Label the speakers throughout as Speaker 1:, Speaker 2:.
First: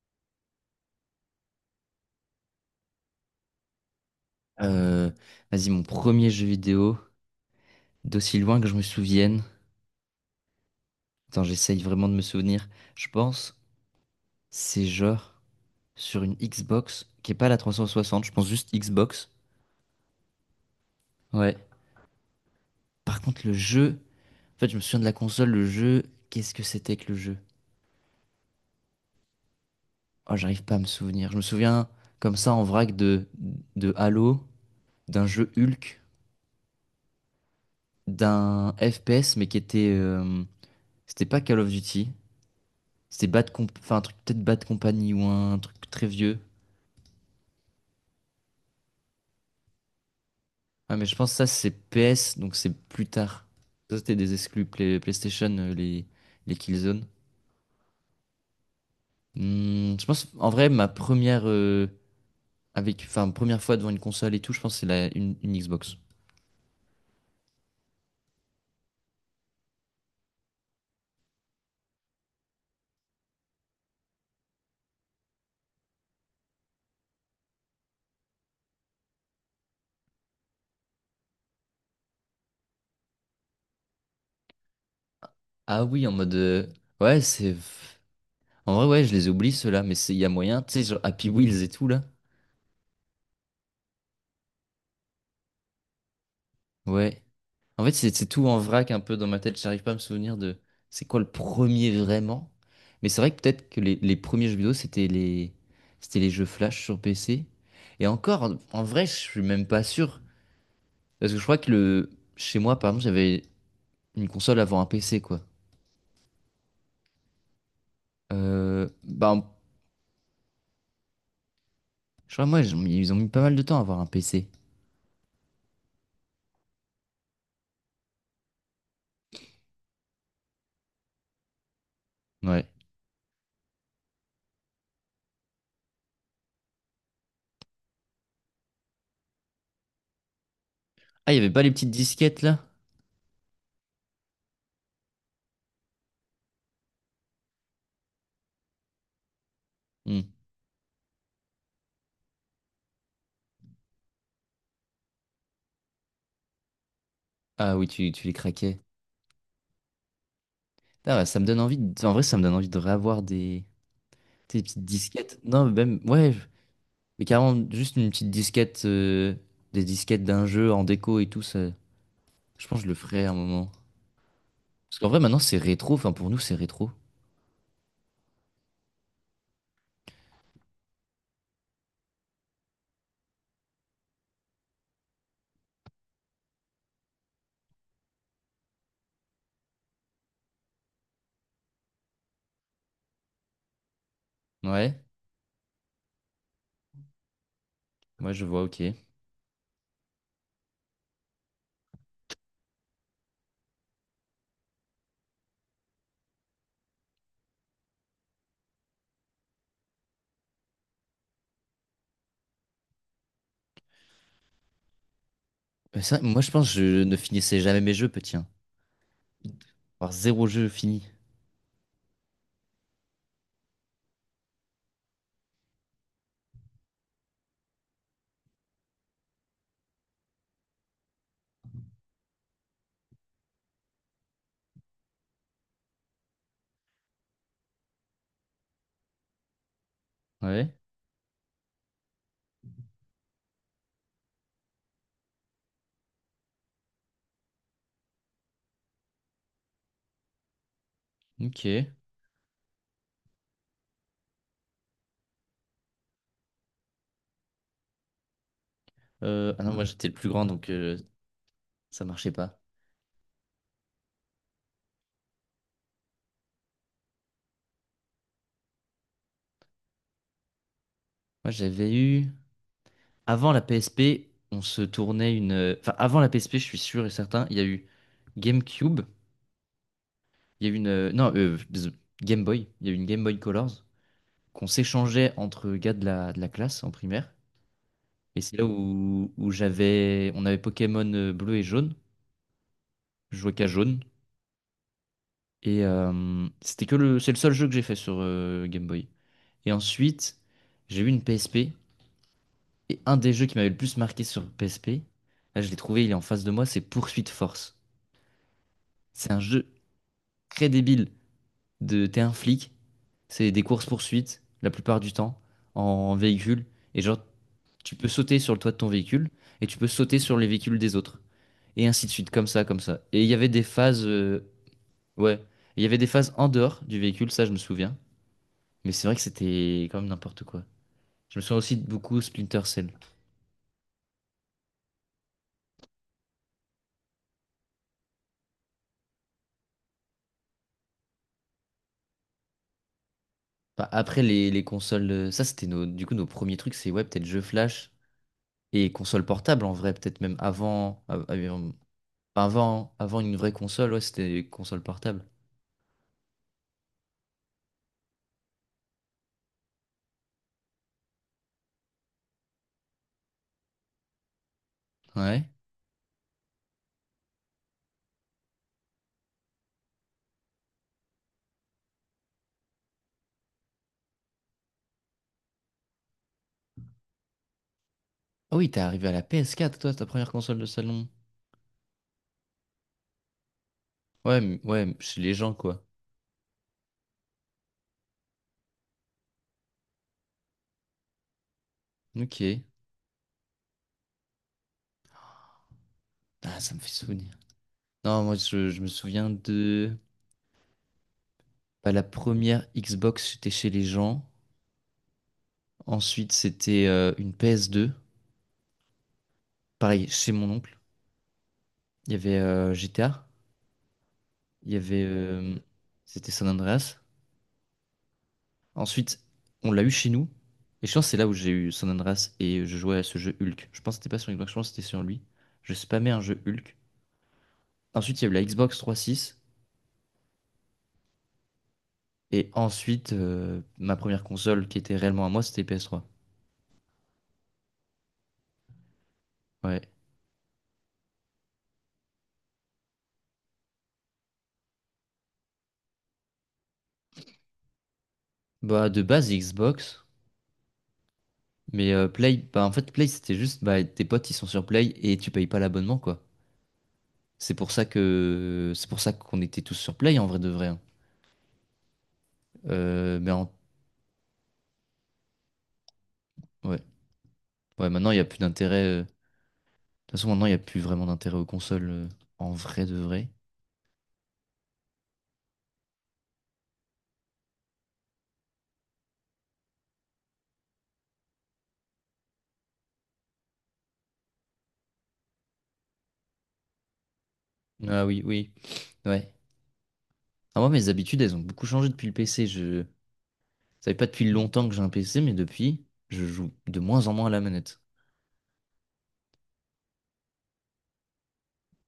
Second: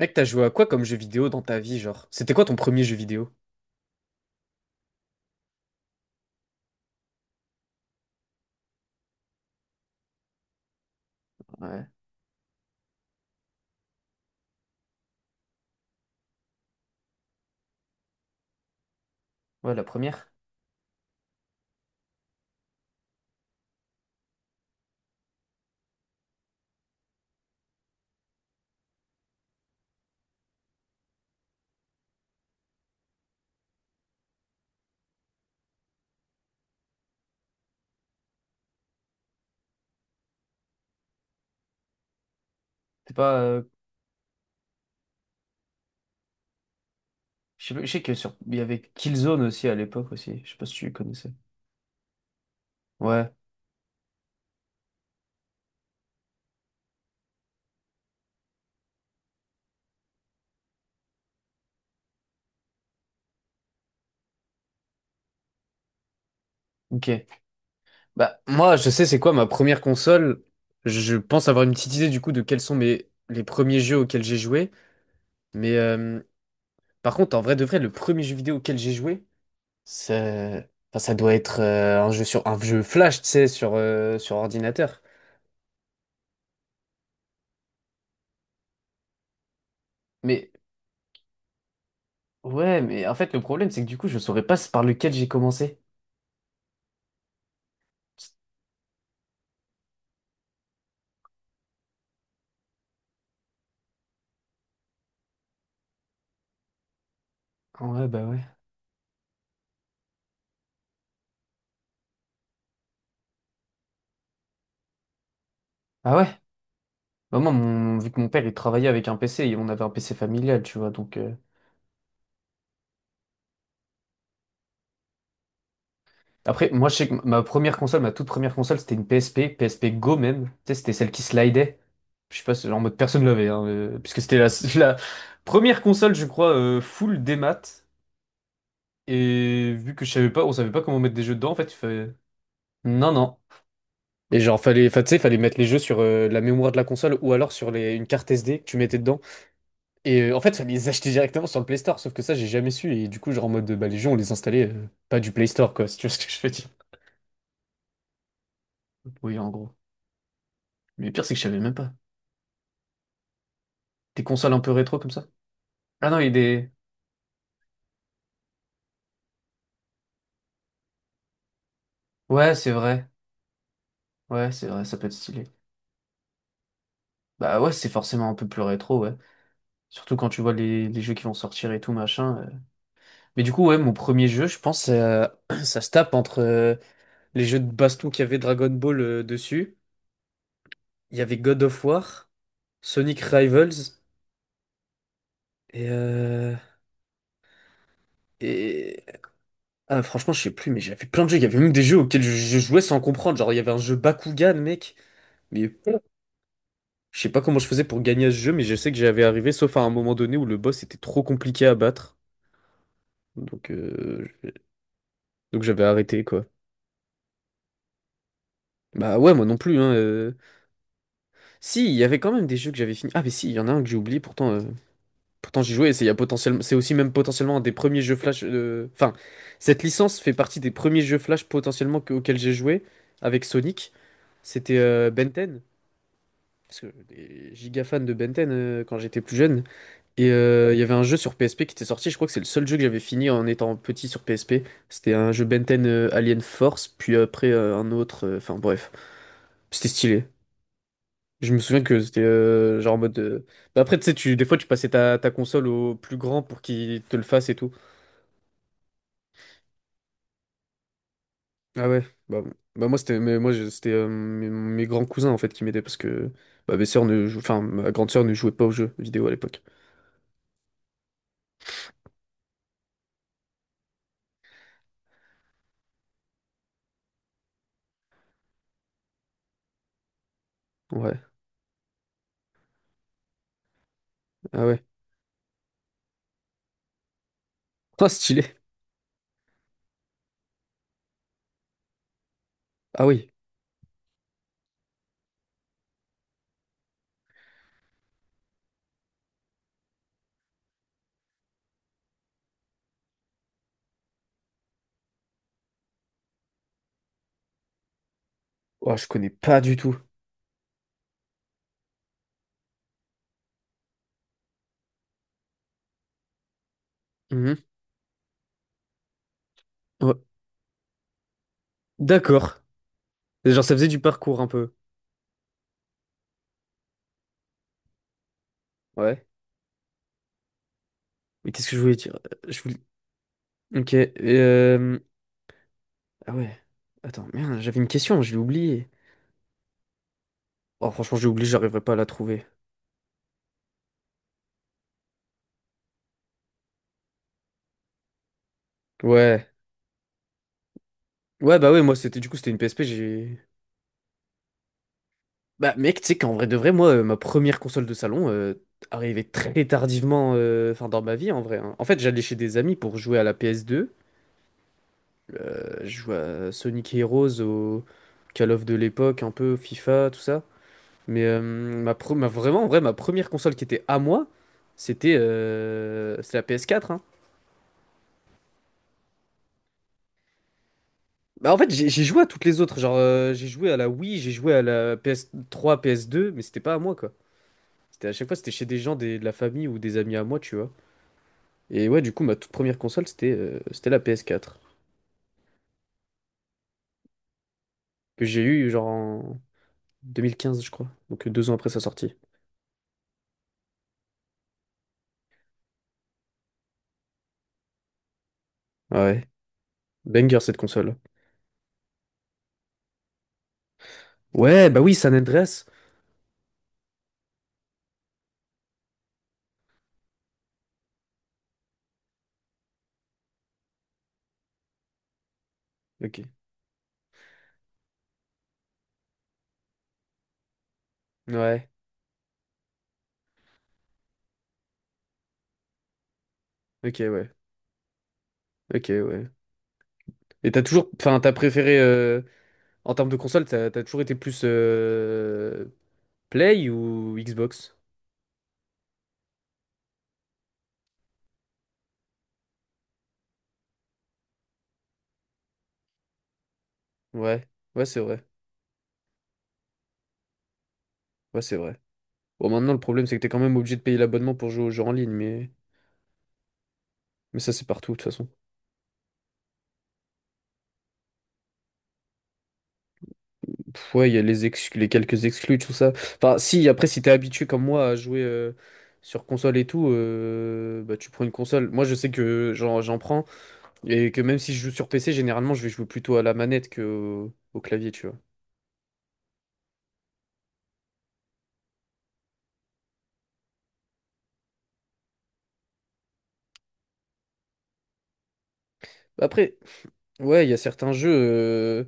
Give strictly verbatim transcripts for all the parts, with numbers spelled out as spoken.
Speaker 1: Mec, t'as joué à quoi comme jeu vidéo dans ta vie, genre? C'était quoi ton premier jeu vidéo?
Speaker 2: Euh, vas-y, mon premier jeu vidéo, d'aussi loin que je me souvienne. Attends, j'essaye
Speaker 1: Ouais,
Speaker 2: vraiment de me souvenir. Je pense, c'est genre sur une Xbox, qui est pas la trois cent soixante, je pense juste Xbox.
Speaker 1: ouais, la première.
Speaker 2: Ouais. Par contre, le jeu, en fait, je me souviens de la console, le jeu, qu'est-ce que c'était que le jeu? Oh, j'arrive pas à me souvenir. Je me souviens comme ça en vrac de, de Halo, d'un jeu Hulk, d'un F P S, mais qui était. Euh, c'était pas Call of Duty,
Speaker 1: C'est
Speaker 2: c'était
Speaker 1: pas,
Speaker 2: Bad
Speaker 1: euh,
Speaker 2: Comp, enfin, un truc, peut-être Bad Company ou un truc très vieux.
Speaker 1: je sais pas- je sais que sur... il y avait Killzone aussi à l'époque aussi. Je sais pas si tu
Speaker 2: Ah, mais je pense
Speaker 1: connaissais.
Speaker 2: que ça, c'est P S, donc c'est plus
Speaker 1: Ouais,
Speaker 2: tard. Ça, c'était des exclus Play- PlayStation, euh, les, les Killzone. Hmm, je pense, en vrai, ma première, euh, avec, enfin, première fois devant une console et tout, je pense que c'est la, une, une Xbox.
Speaker 1: ok. Bah, moi, je sais c'est quoi ma première console. Je pense avoir une petite idée du coup de quels sont mes les premiers jeux auxquels j'ai joué. Mais euh, par contre, en vrai de vrai, le premier jeu vidéo auquel j'ai joué, ça, enfin, ça doit être euh, un jeu sur un jeu flash, tu sais, sur, euh, sur ordinateur.
Speaker 2: Ah oui, en mode. Euh, ouais, c'est. En vrai, ouais, je les oublie, ceux-là, mais c'est- il y a
Speaker 1: Mais
Speaker 2: moyen, tu sais, genre Happy Wheels et tout, là.
Speaker 1: ouais, mais en fait, le problème, c'est que du coup, je saurais pas par lequel j'ai commencé.
Speaker 2: Ouais. En fait, c'est c'est tout en vrac un peu dans ma tête. J'arrive pas à me souvenir de c'est quoi le premier vraiment. Mais c'est vrai que peut-être que les, les premiers jeux vidéo, c'était les, c'était les jeux Flash sur P C.
Speaker 1: Ah, ouais,
Speaker 2: Et
Speaker 1: bah ouais.
Speaker 2: encore, en vrai, je suis même pas sûr. Parce que je crois que le, chez moi, par exemple, j'avais une console avant un P C, quoi.
Speaker 1: Ah ouais? Bah moi, mon- vu que mon père, il
Speaker 2: Euh,
Speaker 1: travaillait avec un
Speaker 2: bah,
Speaker 1: P C, et on avait un P C familial, tu vois, donc... euh,
Speaker 2: je crois, moi, ils ont mis ils ont mis pas mal de temps à avoir un P C.
Speaker 1: après, moi, je sais que ma première console, ma toute première console, c'était une P S P, P S P Go même. Tu sais, c'était celle qui slidait. Je sais pas,
Speaker 2: Ouais.
Speaker 1: c'est- en mode personne l'avait, hein, euh, puisque c'était la, la première console, je crois, euh, full démat. Et vu que je savais pas, on savait pas comment mettre des
Speaker 2: Ah,
Speaker 1: jeux
Speaker 2: il y avait
Speaker 1: dedans, en
Speaker 2: pas les
Speaker 1: fait, il
Speaker 2: petites
Speaker 1: fallait...
Speaker 2: disquettes, là?
Speaker 1: Non, non. Et genre, fallait, fa- tu sais, fallait mettre les jeux sur euh, la mémoire de la console ou alors sur les, une carte S D que tu mettais dedans. Et
Speaker 2: Hmm.
Speaker 1: euh, en fait, fallait les acheter directement sur le Play Store. Sauf que ça, j'ai jamais su. Et du coup, genre, en mode, bah, les jeux, on les installait euh, pas du Play Store, quoi, si tu vois ce que je veux dire.
Speaker 2: Ah oui, tu, tu les craquais.
Speaker 1: Oui, en gros. Mais le
Speaker 2: Ah,
Speaker 1: pire,
Speaker 2: bah,
Speaker 1: c'est que
Speaker 2: ça
Speaker 1: je
Speaker 2: me
Speaker 1: savais
Speaker 2: donne
Speaker 1: même
Speaker 2: envie,
Speaker 1: pas.
Speaker 2: de- en vrai, ça me donne envie de réavoir des,
Speaker 1: Des consoles un
Speaker 2: des
Speaker 1: peu
Speaker 2: petites
Speaker 1: rétro comme ça?
Speaker 2: disquettes. Non, mais même,
Speaker 1: Ah non, il y a
Speaker 2: ouais.
Speaker 1: des.
Speaker 2: Mais carrément, juste une petite disquette, euh, des disquettes d'un jeu en déco et tout, ça,
Speaker 1: Ouais,
Speaker 2: je
Speaker 1: c'est
Speaker 2: pense que je le
Speaker 1: vrai.
Speaker 2: ferai à un moment.
Speaker 1: Ouais, c'est vrai, ça
Speaker 2: Parce
Speaker 1: peut
Speaker 2: qu'en
Speaker 1: être
Speaker 2: vrai, maintenant,
Speaker 1: stylé.
Speaker 2: c'est rétro, enfin, pour nous, c'est rétro.
Speaker 1: Bah ouais, c'est forcément un peu plus rétro, ouais. Surtout quand tu vois les, les jeux qui vont sortir et tout, machin. euh. Mais du coup, ouais, mon premier jeu, je pense, euh, ça se tape entre les jeux de baston qu'il y avait Dragon Ball euh, dessus. Il y avait God of War, Sonic Rivals
Speaker 2: Ouais,
Speaker 1: et, euh,
Speaker 2: ouais, je vois, ok.
Speaker 1: et... Ah, franchement, je sais plus, mais j'avais plein de jeux. Il y avait même des jeux auxquels je, je jouais sans comprendre. Genre, il y avait un jeu Bakugan, mec. Mais je sais pas comment je faisais pour gagner à ce jeu, mais je sais que j'avais arrivé, sauf à un moment donné où le boss était trop compliqué à battre. Donc, euh, je- donc j'avais
Speaker 2: Mais c'est
Speaker 1: arrêté,
Speaker 2: vrai, moi,
Speaker 1: quoi.
Speaker 2: je pense que je ne finissais jamais mes jeux, petit, hein.
Speaker 1: Bah ouais, moi non plus, hein.
Speaker 2: Avoir
Speaker 1: euh.
Speaker 2: zéro jeu fini.
Speaker 1: Si, il y avait quand même des jeux que j'avais fini. Ah, mais si, il y en a un que j'ai oublié pourtant. euh, Pourtant, j'y jouais, et c'est il y a potentiellement, c'est aussi même potentiellement un des premiers jeux Flash. euh, Enfin, cette licence fait partie des premiers jeux Flash potentiellement que- auxquels j'ai joué avec Sonic. C'était euh, Ben dix, parce que j'étais giga fan de Ben dix euh, quand j'étais plus jeune. Et euh,
Speaker 2: Ouais,
Speaker 1: il y avait un jeu sur P S P qui était sorti. Je crois que c'est le seul jeu que j'avais fini en étant petit sur P S P. C'était un jeu Ben dix euh, Alien Force, puis après euh, un autre. euh, Enfin bref, c'était stylé. Je me souviens
Speaker 2: ok.
Speaker 1: que c'était euh, genre en mode. Euh, bah après, tu sais, tu- des fois, tu passais ta, ta console au plus grand pour qu'il te le fasse et tout.
Speaker 2: Euh, ah non, moi, j'étais le plus grand, donc euh,
Speaker 1: Ah ouais,
Speaker 2: ça marchait
Speaker 1: bah, bon.
Speaker 2: pas.
Speaker 1: Bah moi c'était, mais moi je- c'était euh, mes, mes grands cousins en fait qui m'aidaient parce que bah, mes sœurs ne jou- enfin ma grande sœur ne jouait pas aux jeux vidéo à l'époque.
Speaker 2: Moi, j'avais eu... Avant la P S P, on se tournait une... euh, enfin, avant la P S P, je suis sûr et certain, il y a eu GameCube, il y a eu une... euh,
Speaker 1: Ouais.
Speaker 2: Non, euh, Game Boy, il y a eu une Game Boy Colors,
Speaker 1: Ah
Speaker 2: qu'on
Speaker 1: ouais.
Speaker 2: s'échangeait entre gars de la, de la classe en primaire.
Speaker 1: Oh
Speaker 2: Et c'est
Speaker 1: stylé.
Speaker 2: là où, où j'avais, on avait Pokémon euh, bleu et jaune.
Speaker 1: Ah oui.
Speaker 2: Je jouais qu'à jaune. Et euh, c'était que le, c'est le seul jeu que j'ai fait sur euh, Game Boy. Et ensuite, j'ai eu une P S P. Et un des jeux qui m'avait le plus marqué sur P S P, là je l'ai trouvé, il est en face de moi, c'est Poursuite Force.
Speaker 1: Oh, je connais
Speaker 2: C'est un
Speaker 1: pas
Speaker 2: jeu
Speaker 1: du tout.
Speaker 2: très débile. De, t'es un flic, c'est des courses-poursuites la plupart du temps en véhicule. Et genre,
Speaker 1: Mhm.
Speaker 2: tu peux sauter sur le toit de ton véhicule et tu peux
Speaker 1: Ouais.
Speaker 2: sauter sur les véhicules des autres. Et ainsi de suite, comme
Speaker 1: D'accord.
Speaker 2: ça, comme ça. Et il y avait des
Speaker 1: Genre ça faisait du
Speaker 2: phases,
Speaker 1: parcours un
Speaker 2: euh,
Speaker 1: peu.
Speaker 2: ouais, il y avait des phases en dehors du véhicule, ça je me souviens. Mais c'est vrai que
Speaker 1: Ouais.
Speaker 2: c'était quand même n'importe quoi. Je me
Speaker 1: Mais
Speaker 2: souviens
Speaker 1: qu'est-ce que
Speaker 2: aussi
Speaker 1: je
Speaker 2: de
Speaker 1: voulais dire?
Speaker 2: beaucoup
Speaker 1: Euh, Je
Speaker 2: Splinter
Speaker 1: voulais.
Speaker 2: Cell.
Speaker 1: OK. Et, euh, ah ouais. Attends, merde, j'avais une question, je l'ai oubliée. Oh, franchement, j'ai oublié, j'arriverai pas à la trouver.
Speaker 2: Enfin, après les, les consoles, euh, ça c'était nos, du coup nos premiers trucs, c'est ouais, peut-être jeux flash et consoles
Speaker 1: Ouais.
Speaker 2: portables en vrai, peut-être même avant, av-
Speaker 1: Ouais, bah
Speaker 2: avant,
Speaker 1: ouais, moi c'était du coup c'était une P S P,
Speaker 2: avant, avant une
Speaker 1: j'ai.
Speaker 2: vraie console, ouais, c'était console portable.
Speaker 1: Bah mec, tu sais qu'en vrai de vrai, moi, euh, ma première console de salon euh, arrivait très tardivement, euh, enfin dans ma vie en vrai, hein. En fait, j'allais chez des amis pour jouer à la P S deux.
Speaker 2: Ouais.
Speaker 1: Euh, je jouais à Sonic Heroes, au Call of de l'époque, un peu FIFA, tout ça. Mais euh, ma, pre- ma- vraiment, en vrai, ma première console qui était à moi, c'était euh, c'est la P S quatre, hein.
Speaker 2: Ah oui, t'es arrivé à la P S quatre, toi, ta première console de salon.
Speaker 1: Bah en fait, j'ai j'ai joué à toutes les autres. Genre, euh, j'ai joué à la Wii, j'ai
Speaker 2: Ouais,
Speaker 1: joué
Speaker 2: m-
Speaker 1: à la
Speaker 2: ouais, chez les gens,
Speaker 1: P S trois,
Speaker 2: quoi.
Speaker 1: P S deux, mais c'était pas à moi quoi. C'était à chaque fois, c'était chez des gens des- de la famille ou des amis à moi, tu vois. Et ouais, du coup, ma toute
Speaker 2: Ok.
Speaker 1: première console, c'était euh, c'était la P S quatre,
Speaker 2: Ah, ça me fait souvenir. Non,
Speaker 1: que
Speaker 2: moi,
Speaker 1: j'ai
Speaker 2: je,
Speaker 1: eue
Speaker 2: je
Speaker 1: genre
Speaker 2: me souviens
Speaker 1: en
Speaker 2: de...
Speaker 1: deux mille quinze, je crois. Donc euh, deux ans après sa
Speaker 2: bah, la
Speaker 1: sortie.
Speaker 2: première Xbox, c'était chez les gens. Ensuite, c'était euh, une ps deux,
Speaker 1: Ouais.
Speaker 2: pareil, chez
Speaker 1: Banger
Speaker 2: mon
Speaker 1: cette
Speaker 2: oncle.
Speaker 1: console.
Speaker 2: Il y avait euh, G T A.
Speaker 1: Ouais,
Speaker 2: Il y
Speaker 1: bah oui,
Speaker 2: avait...
Speaker 1: San
Speaker 2: euh,
Speaker 1: Andreas.
Speaker 2: c'était San Andreas. Ensuite, on l'a eu chez nous. Et je pense que c'est là où j'ai eu San Andreas et je jouais à ce jeu Hulk. Je pense que c'était pas sur Xbox, je pense que c'était sur lui. Je spammais
Speaker 1: Ok.
Speaker 2: un jeu Hulk. Ensuite, il y a eu la Xbox trois six.
Speaker 1: Ouais.
Speaker 2: Et ensuite, euh, ma première console qui était réellement à moi, c'était ps trois.
Speaker 1: Ok, ouais. Ok, ouais.
Speaker 2: Ouais.
Speaker 1: Et t'as toujours. Enfin, t'as préféré, euh, en termes de console, t'as t'as toujours été plus euh, Play ou Xbox?
Speaker 2: Bah, de base, Xbox. Mais euh, Play, bah, en fait, Play, c'était juste, bah, tes potes, ils sont sur Play et tu payes pas l'abonnement, quoi.
Speaker 1: Ouais.
Speaker 2: C'est pour ça
Speaker 1: Ouais, c'est vrai.
Speaker 2: que, c'est pour ça qu'on était tous sur Play, en vrai de vrai, hein.
Speaker 1: Ouais, c'est vrai. Bon, maintenant, le problème, c'est
Speaker 2: Euh,
Speaker 1: que t'es
Speaker 2: mais
Speaker 1: quand
Speaker 2: en-
Speaker 1: même obligé de payer l'abonnement pour jouer aux jeux en ligne, mais,
Speaker 2: ouais.
Speaker 1: mais ça, c'est
Speaker 2: Ouais,
Speaker 1: partout, de toute
Speaker 2: maintenant, il y a
Speaker 1: façon.
Speaker 2: plus d'intérêt. euh, De toute façon, maintenant, il y a plus vraiment d'intérêt aux consoles, euh, en vrai de vrai.
Speaker 1: Pff, ouais, il y a les, exclus, les quelques exclus, tout ça. Enfin, si, après, si t'es habitué comme moi à jouer euh, sur console et tout, euh, bah, tu prends une console. Moi, je sais que j'en j'en prends et que même si je joue sur P C, généralement, je vais jouer plutôt à la manette que au, au clavier, tu
Speaker 2: Ah
Speaker 1: vois.
Speaker 2: oui, oui. Ouais. Ah, moi, mes habitudes, elles ont beaucoup changé depuis le P C. Je savais pas depuis longtemps que j'ai un P C, mais depuis, je joue de moins en moins à la manette.
Speaker 1: Après, ouais, il y a certains jeux, euh,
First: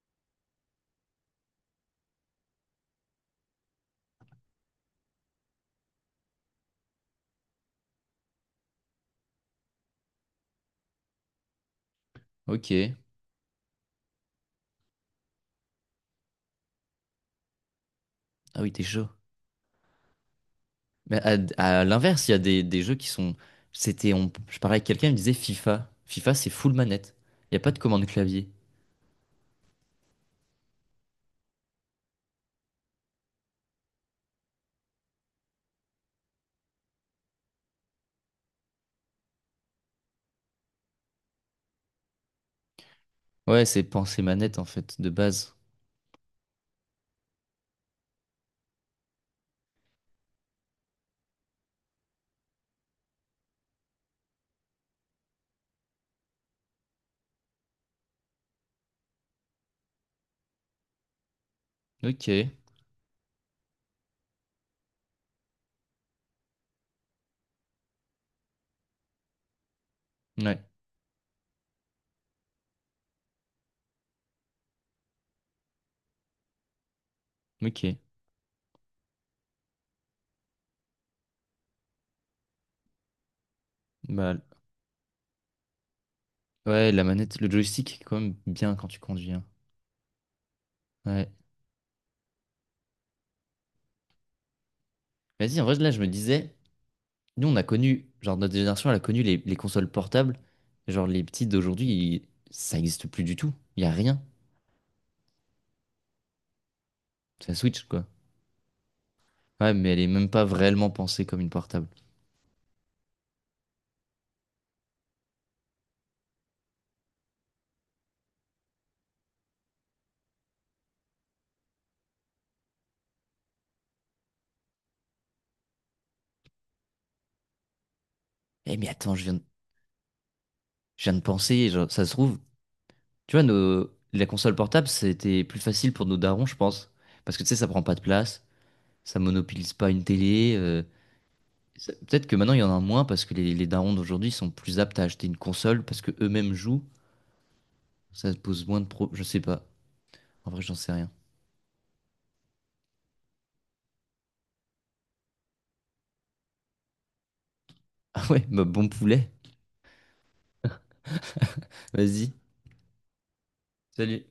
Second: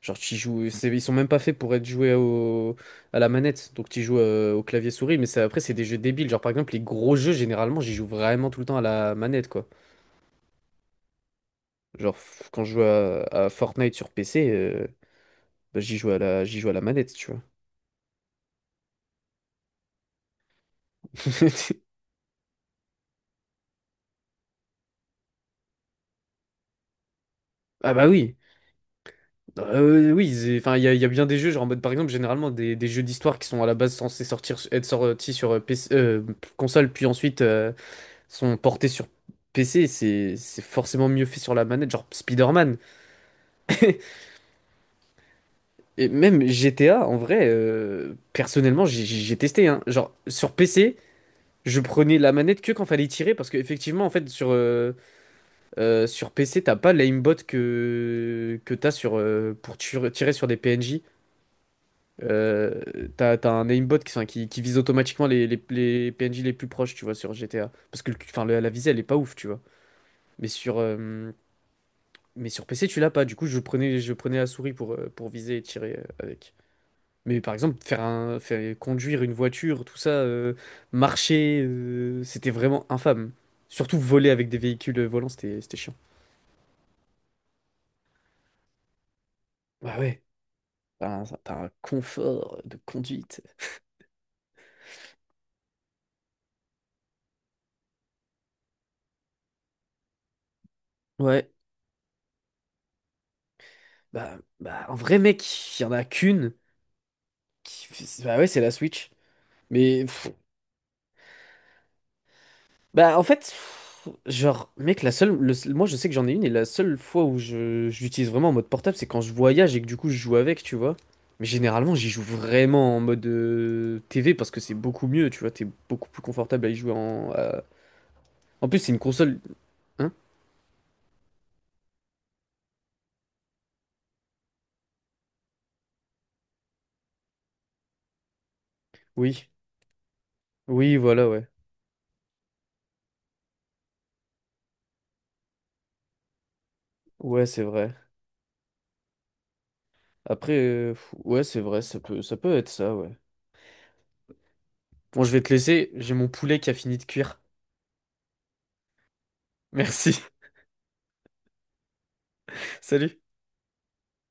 Speaker 1: genre, tu joues, c'est- ils sont même pas faits pour être joués au, à la manette, donc tu joues euh, au clavier souris, mais ça, après, c'est des jeux débiles. Genre, par exemple, les gros jeux, généralement, j'y joue vraiment tout le temps à la manette, quoi. Genre, f- quand je joue
Speaker 2: Ok.
Speaker 1: à, à Fortnite sur P C. euh, Bah, j'y joue à la, j'y joue à la manette, tu vois.
Speaker 2: Ah oui, t'es chaud. Mais à, à l'inverse, il y a des, des jeux qui sont. C'était, on, je parlais avec quelqu'un, il me disait FIFA. FIFA, c'est full manette. Il n'y a pas de
Speaker 1: Ah
Speaker 2: commande
Speaker 1: bah oui.
Speaker 2: clavier.
Speaker 1: Euh, oui, c'est- enfin, il y a, il y a bien des jeux, genre en mode par exemple, généralement des, des jeux d'histoire qui sont à la base censés sortir, être sortis sur euh, P C, euh, console, puis ensuite euh, sont portés sur P C, c'est c'est forcément mieux fait sur la manette, genre Spider-Man.
Speaker 2: Ouais, c'est pensée manette en fait, de base.
Speaker 1: Et même G T A, en vrai, euh, personnellement, j'ai j'ai- j'ai testé, hein. Genre, sur P C, je prenais la manette que quand fallait tirer, parce qu'effectivement, en fait, sur, euh, Euh, sur P C, t'as pas l'aimbot que, que t'as sur, euh, pour ture- tirer sur des P N J.
Speaker 2: Ok.
Speaker 1: Euh, t'as, t'as un aimbot qui, enfin, qui, qui vise automatiquement les, les, les P N J les plus proches, tu vois, sur G T A. Parce que le- enfin, la, la visée, elle est pas ouf, tu vois. Mais
Speaker 2: Ouais.
Speaker 1: sur, euh, mais sur P C, tu l'as pas. Du coup, je prenais, je prenais la souris pour, euh, pour viser et tirer euh, avec. Mais par exemple,
Speaker 2: Ok.
Speaker 1: faire un, faire, conduire une voiture, tout ça, euh, marcher, euh, c'était vraiment infâme. Surtout voler
Speaker 2: Bah,
Speaker 1: avec des véhicules volants, c'était, c'était chiant.
Speaker 2: ouais, la manette, le joystick est quand même bien quand tu conduis, hein.
Speaker 1: Bah ouais. T'as un,
Speaker 2: Ouais.
Speaker 1: t'as un confort de conduite.
Speaker 2: Vas-y, en vrai, là, je me disais, nous, on a connu, genre, notre génération, elle a connu les, les consoles portables. Genre, les petites
Speaker 1: Ouais.
Speaker 2: d'aujourd'hui, ils- ça n'existe plus du tout. Il n'y a rien.
Speaker 1: Bah, bah, un vrai mec, il y en a qu'une.
Speaker 2: C'est la Switch,
Speaker 1: Qui...
Speaker 2: quoi.
Speaker 1: Bah ouais, c'est la Switch.
Speaker 2: Ouais, mais elle
Speaker 1: Mais,
Speaker 2: est
Speaker 1: pff,
Speaker 2: même pas réellement pensée comme une portable.
Speaker 1: bah en fait, pff, genre, mec, la seule, le seul- moi je sais que j'en ai une et la seule fois où je, je l'utilise vraiment en mode portable, c'est quand je voyage et que du coup je joue avec, tu vois. Mais généralement, j'y joue vraiment en mode euh, T V parce que c'est beaucoup mieux, tu vois. T'es beaucoup plus confortable à y jouer en. euh, En
Speaker 2: Eh,
Speaker 1: plus,
Speaker 2: mais
Speaker 1: c'est une
Speaker 2: attends, je viens
Speaker 1: console.
Speaker 2: de
Speaker 1: Hein?
Speaker 2: je viens de penser, genre, ça se trouve, tu vois, nos... la console portable, c'était plus facile pour nos darons, je pense. Parce que tu sais, ça prend pas de place, ça
Speaker 1: Oui.
Speaker 2: monopolise pas une télé. euh,
Speaker 1: Oui, voilà, ouais.
Speaker 2: ça- Peut-être que maintenant, il y en a moins parce que les, les darons d'aujourd'hui sont plus aptes à acheter une console parce que eux-mêmes jouent.
Speaker 1: Ouais, c'est vrai.
Speaker 2: Ça pose moins de pro... Je sais pas. En
Speaker 1: Après,
Speaker 2: vrai, j'en
Speaker 1: euh,
Speaker 2: sais rien.
Speaker 1: pff, ouais, c'est vrai, ça peut, ça peut être ça, ouais. Bon, je vais te laisser, j'ai mon poulet qui a fini de cuire.
Speaker 2: Ah ouais, bah bon poulet.
Speaker 1: Merci,
Speaker 2: Vas-y.
Speaker 1: salut.
Speaker 2: Salut.